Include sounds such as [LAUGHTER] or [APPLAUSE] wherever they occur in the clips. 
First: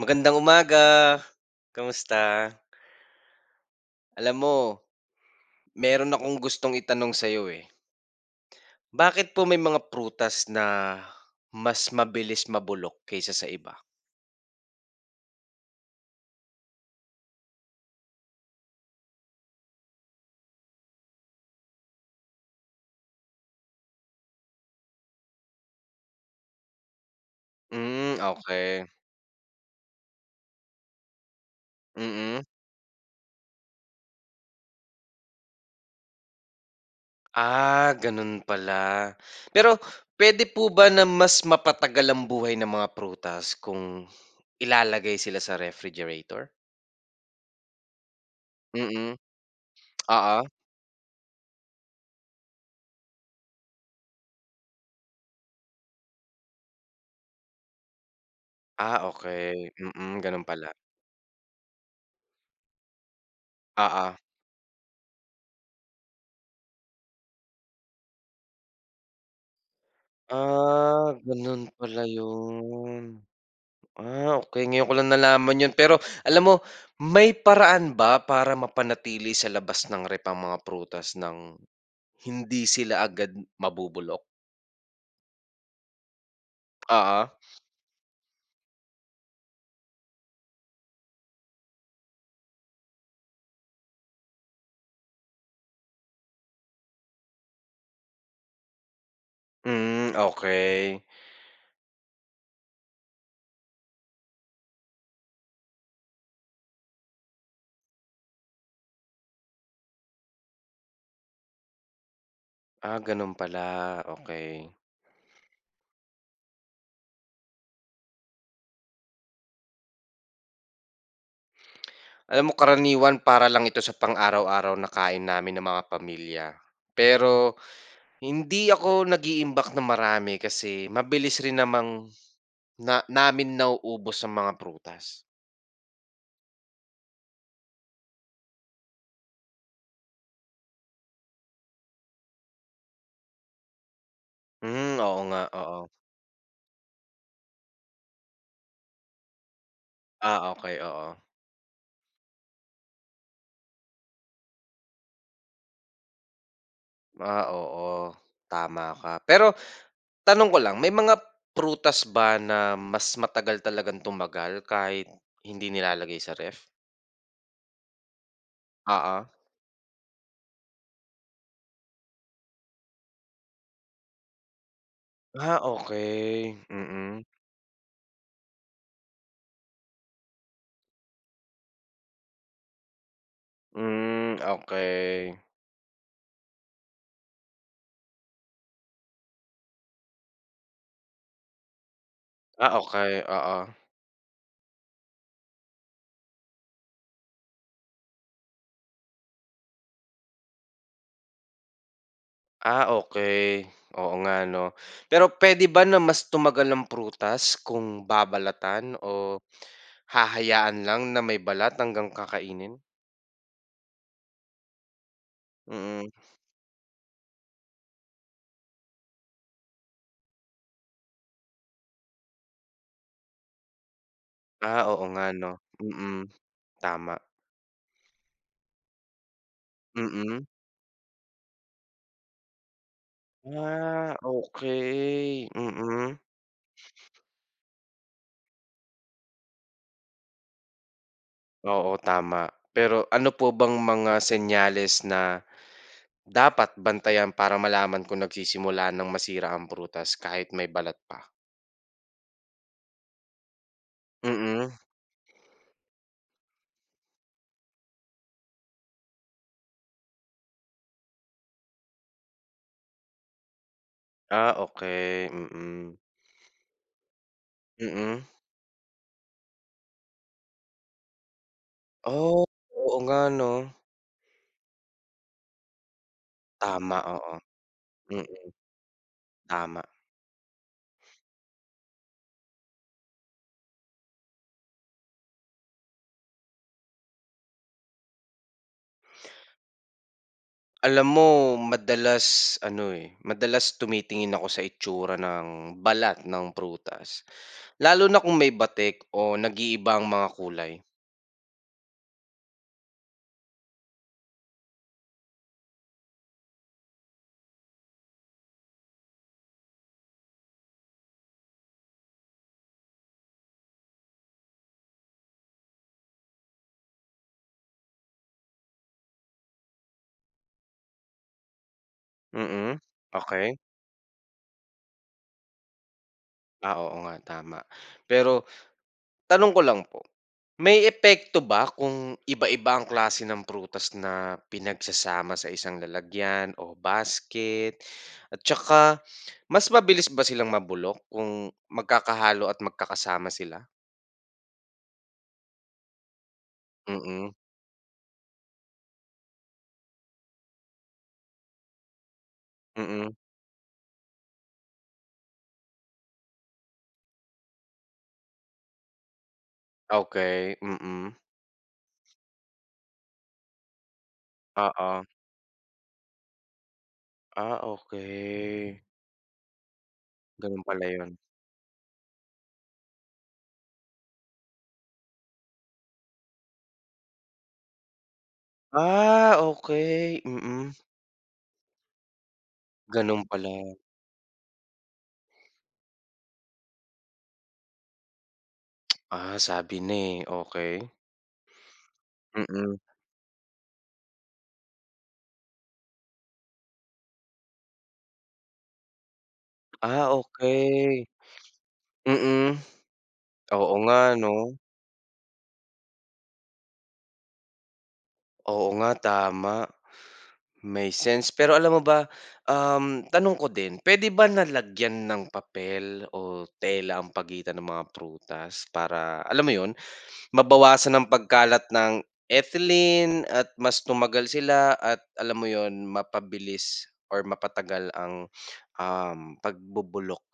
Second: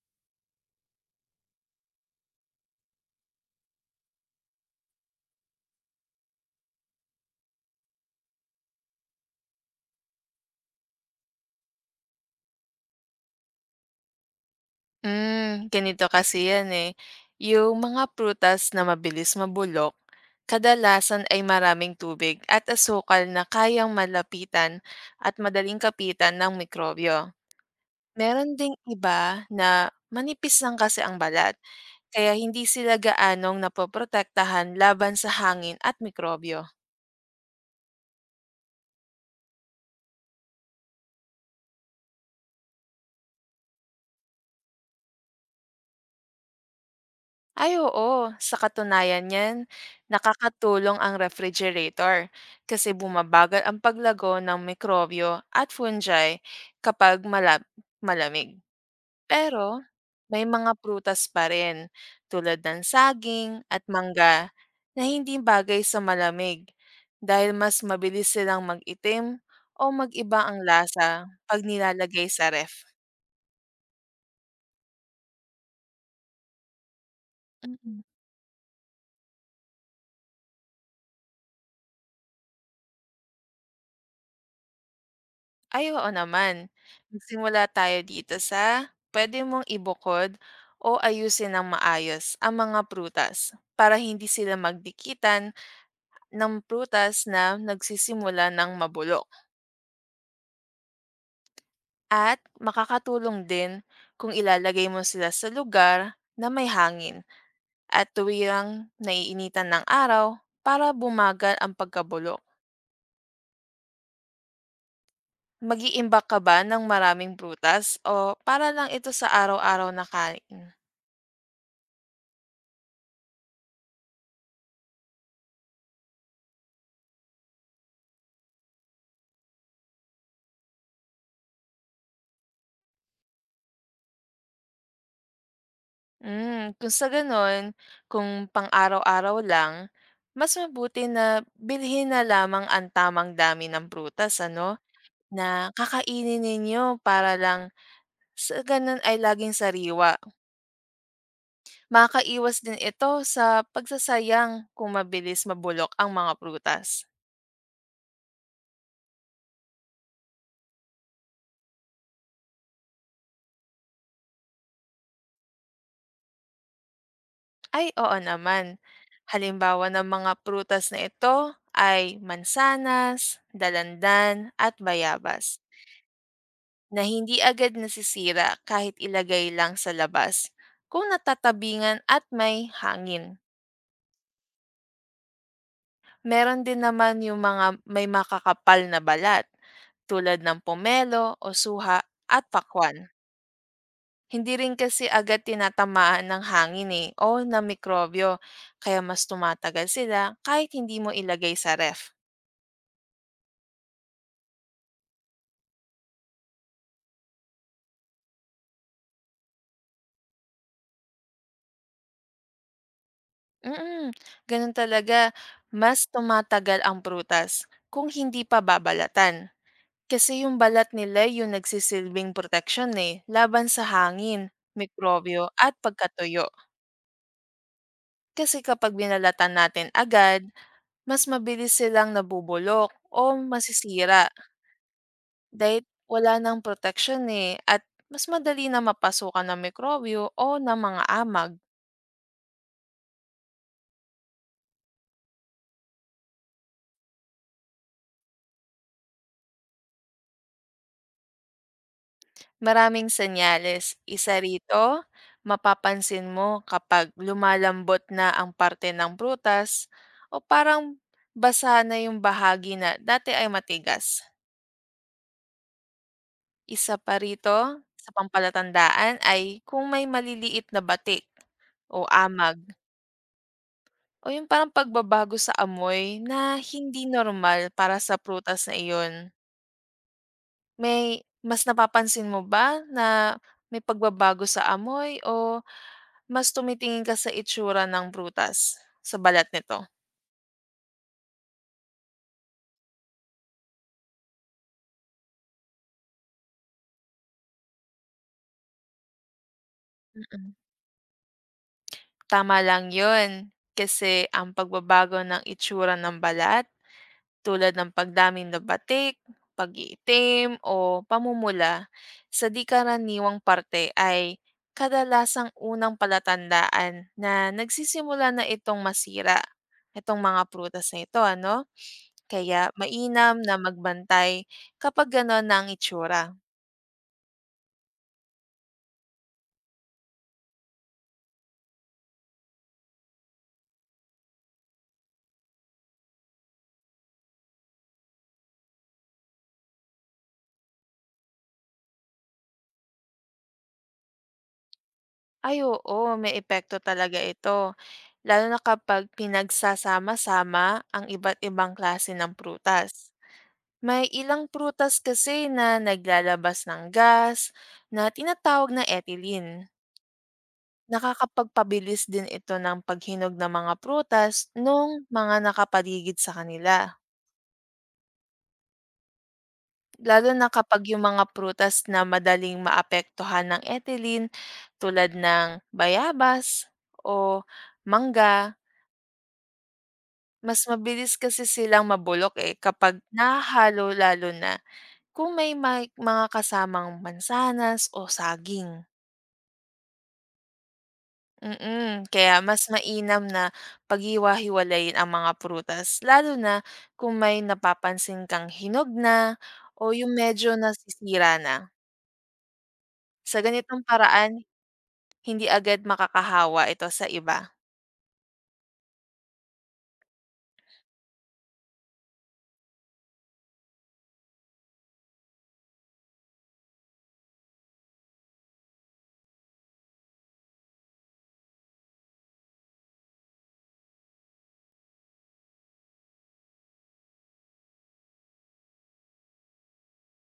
Magandang umaga, kamusta? Alam mo, meron akong gustong itanong sa'yo eh. Bakit po may mga prutas na mas mabilis mabulok kaysa sa iba? Hmm, ganito kasi yan eh. Yung mga prutas na mabilis mabulok, kadalasan ay maraming tubig at asukal na kayang malapitan at madaling kapitan ng mikrobyo. Hmm, okey. Mm. Meron ding Okay. iba na manipis lang kasi ang balat, kaya Mm-mm. hindi sila gaanong napoprotektahan laban sa hangin at mikrobyo. Ah, ganun pala. Pero puwede po ba na mas mapatagal ang buhay ng mga prutas kung ilalagay sila sa refrigerator? Ay oo, sa Mm, katunayan niyan, oo. Ah, nakakatulong ang refrigerator kasi bumabagal ang paglago ng mikrobyo at fungi kapag malamig. ah, Pero okey. Mm, ganun may mga pala. prutas pa rin tulad ng saging at ah Ah, mangga na hindi bagay sa malamig dahil mas mabilis silang mag-itim o mag-iba ang lasa Ah, pag ganun pala nilalagay sa ref. yun. Ah, okay. Ngayon ko lang nalaman 'yun. Pero alam mo, may paraan Mm. ba para mapanatili sa labas ng ref ang mga prutas nang hindi sila agad mabubulok? Ay, oo naman. ah Magsimula tayo dito sa pwede mong ibukod o ayusin ng maayos ang mga prutas para hindi sila magdikitan ng prutas na nagsisimula ng mabulok. Hmm, okay. At makakatulong din kung ilalagay mo sila sa lugar na may hangin at tuwirang naiinitan ng araw para bumagal ang pagkabulok. Ah, gano'n pala, okay. Mag-iimbak ka ba ng maraming prutas o para lang ito sa araw-araw na kain? Alam mo karaniwan para lang ito sa pang-araw-araw na kain namin ng mga pamilya. Pero hindi ako nag-iimbak ng marami kasi mabilis rin namang na namin nauubos ang mga prutas. Hmm, kung sa gano'n, kung pang-araw-araw lang, mas mabuti na bilhin na lamang ang tamang dami ng prutas ano, Hmm, oo nga, na oo. kakainin ninyo para lang sa gano'n ay laging sariwa. Ah, okey, oo. Makaiwas din ito sa pagsasayang kung mabilis mabulok ang mga prutas. Ah, oo, tama ka. Pero tanong ko lang, may mga prutas ba na mas matagal talagang tumagal kahit hindi nilalagay sa ref? Ay, oo naman. Oo. Halimbawa ng mga prutas na ito ay mansanas, dalandan, at bayabas, Ah, okay, na Mm-mm. Mm. hindi agad nasisira kahit ilagay lang sa labas kung natatabingan at may hangin. Hmm, okay. Meron din naman yung mga may makakapal na balat tulad ng pomelo o suha at Ah, pakwan. okay, oo. Hindi rin kasi agad tinatamaan ng hangin eh, o ng mikrobyo, kaya mas tumatagal sila kahit hindi mo ilagay sa ref. Ah, okay, Oo nga 'no. Pero puwede ba na mas tumagal ang prutas kung babalatan o hahayaan lang na may balat hanggang kakainin? Mm, ganun talaga, mas Mm. tumatagal ang prutas kung hindi pa babalatan. Kasi yung balat nila yung nagsisilbing proteksyon eh, laban sa hangin, Ah, oo nga mikrobyo 'no. at Mm, pagkatuyo. tama. Kasi kapag binalatan natin agad, Mm. mas mabilis silang nabubulok o Ah, masisira okey, dahil mm. wala ng proteksyon eh at mas madali na mapasukan ng mikrobyo o ng mga amag. Oo, tama. Pero ano po bang mga senyales na dapat bantayan para malaman kung nagsisimula ng masira ang prutas kahit may balat pa? Maraming senyales. Isa Mm. rito, mapapansin mo kapag lumalambot na ang parte ng prutas o parang basa na yung bahagi na dati ay matigas. Ah, okey, mm. Isa pa rito, sa Mm. pampalatandaan ay kung may maliliit na batik o Oh, amag oo nga 'no. o yung parang pagbabago sa amoy na Tama, hindi oo. normal para sa Mm, prutas na iyon. tama. May mas napapansin mo ba na may pagbabago sa amoy o mas tumitingin ka sa itsura ng prutas, sa balat nito. Alam mo madalas ano, eh, madalas tumitingin ako sa itsura ng balat ng prutas, lalo na kung may batik o nag-iiba ang mga Mm. kulay. Tama lang 'yun, kasi ang pagbabago ng itsura ng balat, tulad ng pagdami ng batik, pag-iitim o pamumula sa di-karaniwang parte ay kadalasang unang palatandaan na nagsisimula na itong masira, itong mga prutas na ito ano. Kaya Mm, mainam na okey. magbantay kapag gano'n na ang itsura. Ah, oo nga, tama. Pero tanong ko lang po, may epekto ba kung iba-iba ang klase ng prutas na pinagsasama sa isang lalagyan o basket? At tsaka mas mabilis ba silang mabulok kung magkakahalo at magkakasama sila? Ay oo, may epekto talaga Mm, ito. Lalo na kapag pinagsasama-sama ang iba't ibang klase ng prutas. mm. May ilang prutas kasi na naglalabas ng gas na tinatawag na ethylene. Okey, mm. Nakakapagpabilis din ito ng paghinog ng mga prutas nung Oo. mga nakapaligid sa kanila. Ah, okey. Lalo na Gano'n kapag pala yung 'yun. mga prutas na madaling maapektuhan ng ethylene tulad ng bayabas o mangga. Ah, okey, Mas mm. mabilis kasi silang mabulok, eh, kapag Gano'n pala. nahahalo lalo na kung may mga kasamang mansanas o saging. Ah, sabi na, eh, okey. Mm, kaya mas Mm. mainam na paghiwa-hiwalayin ang mga prutas lalo na kung may napapansin kang hinog na o Ah, yung medyo okey. nasisira na. Mm, Sa oo ganitong nga paraan, 'no. hindi agad makakahawa ito sa iba. Oo nga, tama, may sense. Pero alam mo ba, tanong ko din, puwede ba na lagyan ng papel o tela ang pagitan ng mga prutas para, alam mo 'yun, mabawasan ang pagkalat ng ethylene at mas tumagal sila at alam mo 'yun, mapabilis or mapatagal ang, pagbubulok?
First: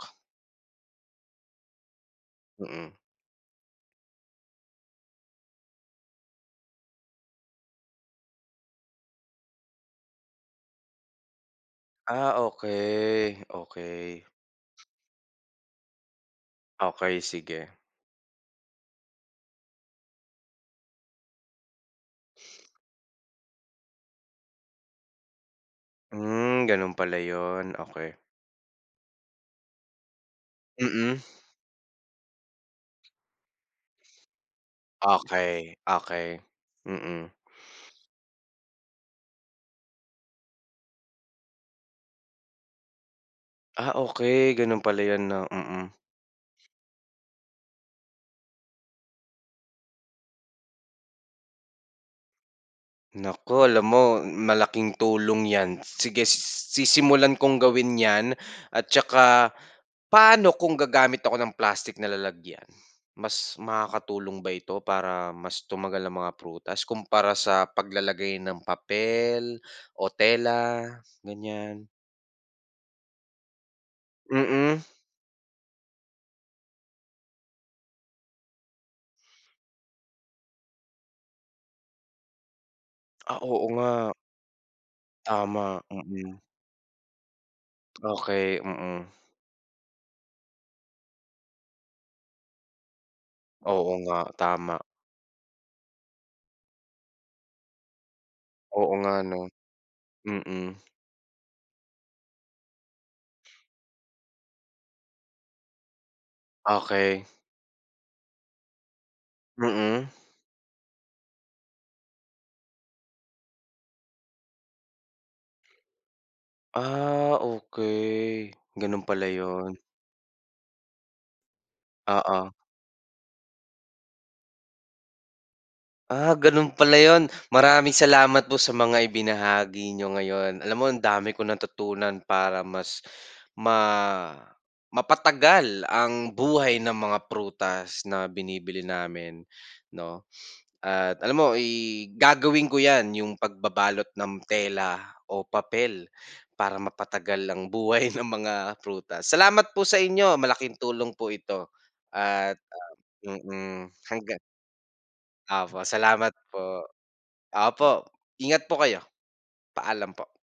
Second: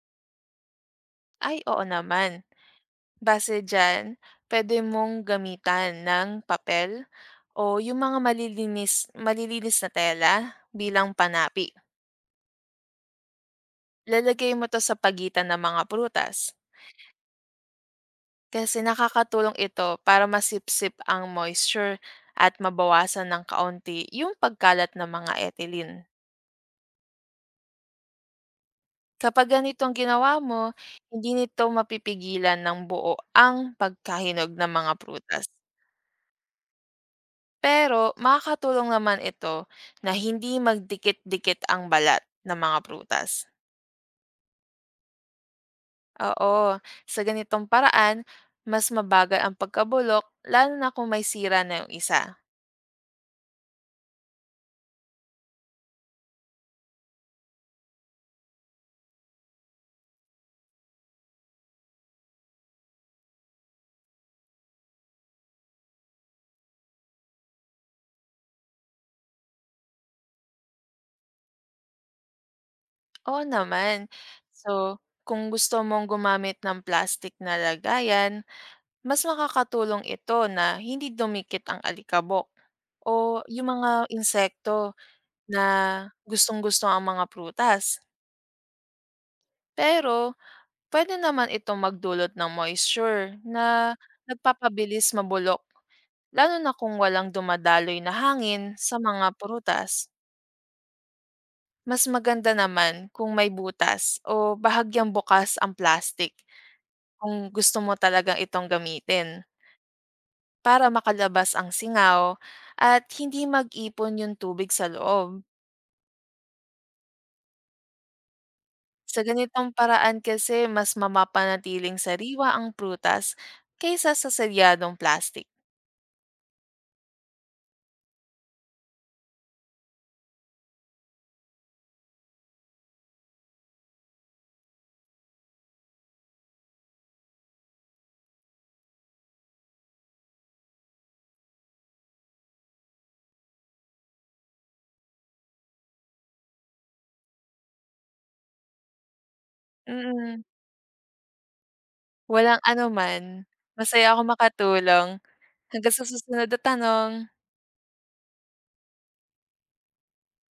Ay, oo naman. Mm. Base diyan, puwede mong gamitan ng papel o yung mga malilinis malilinis na tela bilang panapi. Ah, okey, okey. Lalagay mo 'to sa pagitan ng mga prutas Okey, sige. kasi nakakatulong ito para masipsip ang moisture at mabawasan ng kaunti yung pagkalat ng mga ethylene. Hmm, gano'n pala 'yun, okey. Kapag ganitong ginawa mo, Mm, hindi nito mapipigilan ng buo ang pagkahinog ng mga prutas. okey, okey, mm. Pero makakatulong naman ito na hindi magdikit-dikit ang balat ng mga prutas. Ah, okey, gano'n pala 'yun 'no, mm. Oo, sa ganitong paraan, mas mabagal ang pagkabulok lalo na kung may sira na yung isa. Naku, alam mo malaking tulong 'yan. Sige, sisimulan kong gawin 'yan at tsaka paano kung gagamit ako ng plastic na lalagyan? Mas makakatulong ba ito para mas tumagal ang mga prutas kumpara sa paglalagay ng papel o tela, ganiyan? Oo naman. Mm, So, kung gusto mong gumamit ng plastic na lagayan, mas makakatulong ito na hindi dumikit ang alikabok o oo yung nga, mga insekto na tama, mm. gustong-gusto ang mga prutas. Okey, mm. Pero puwede naman itong magdulot ng moisture Oo na nga, tama. nagpapabilis mabulok, lalo na kung walang dumadaloy na hangin Oo sa nga mga 'no, prutas. mm. Mas maganda naman kung may butas o bahagyang bukas ang plastic Okey, kung gusto mo talagang itong gamitin mm. para makalabas ang singaw at hindi mag-ipon yung tubig sa loob. Ah, okey. Gano'n Sa pala ganitong 'yun, paraan kasi mas mapapanatiling oo. sariwa ang prutas kaysa sa selyadong plastic. Ah, gano'n pala 'yun. Maraming salamat po sa mga ibinahagi niyo ngayon. Alam mo ang dami ko natutunan para mas ma mapatagal ang buhay ng mga prutas na binibili namin 'no. At alam mo, gagawin ko 'yan, yung pagbabalot ng tela o papel para mapatagal ang buhay [LAUGHS] ng mga prutas. Salamat po sa inyo, Mm. malaking tulong po ito at Walang anuman, mm, masaya ako hangga makatulong. opo, Hanggang sa salamat susunod na po. tanong. Opo, ingat po kayo. Paalam po.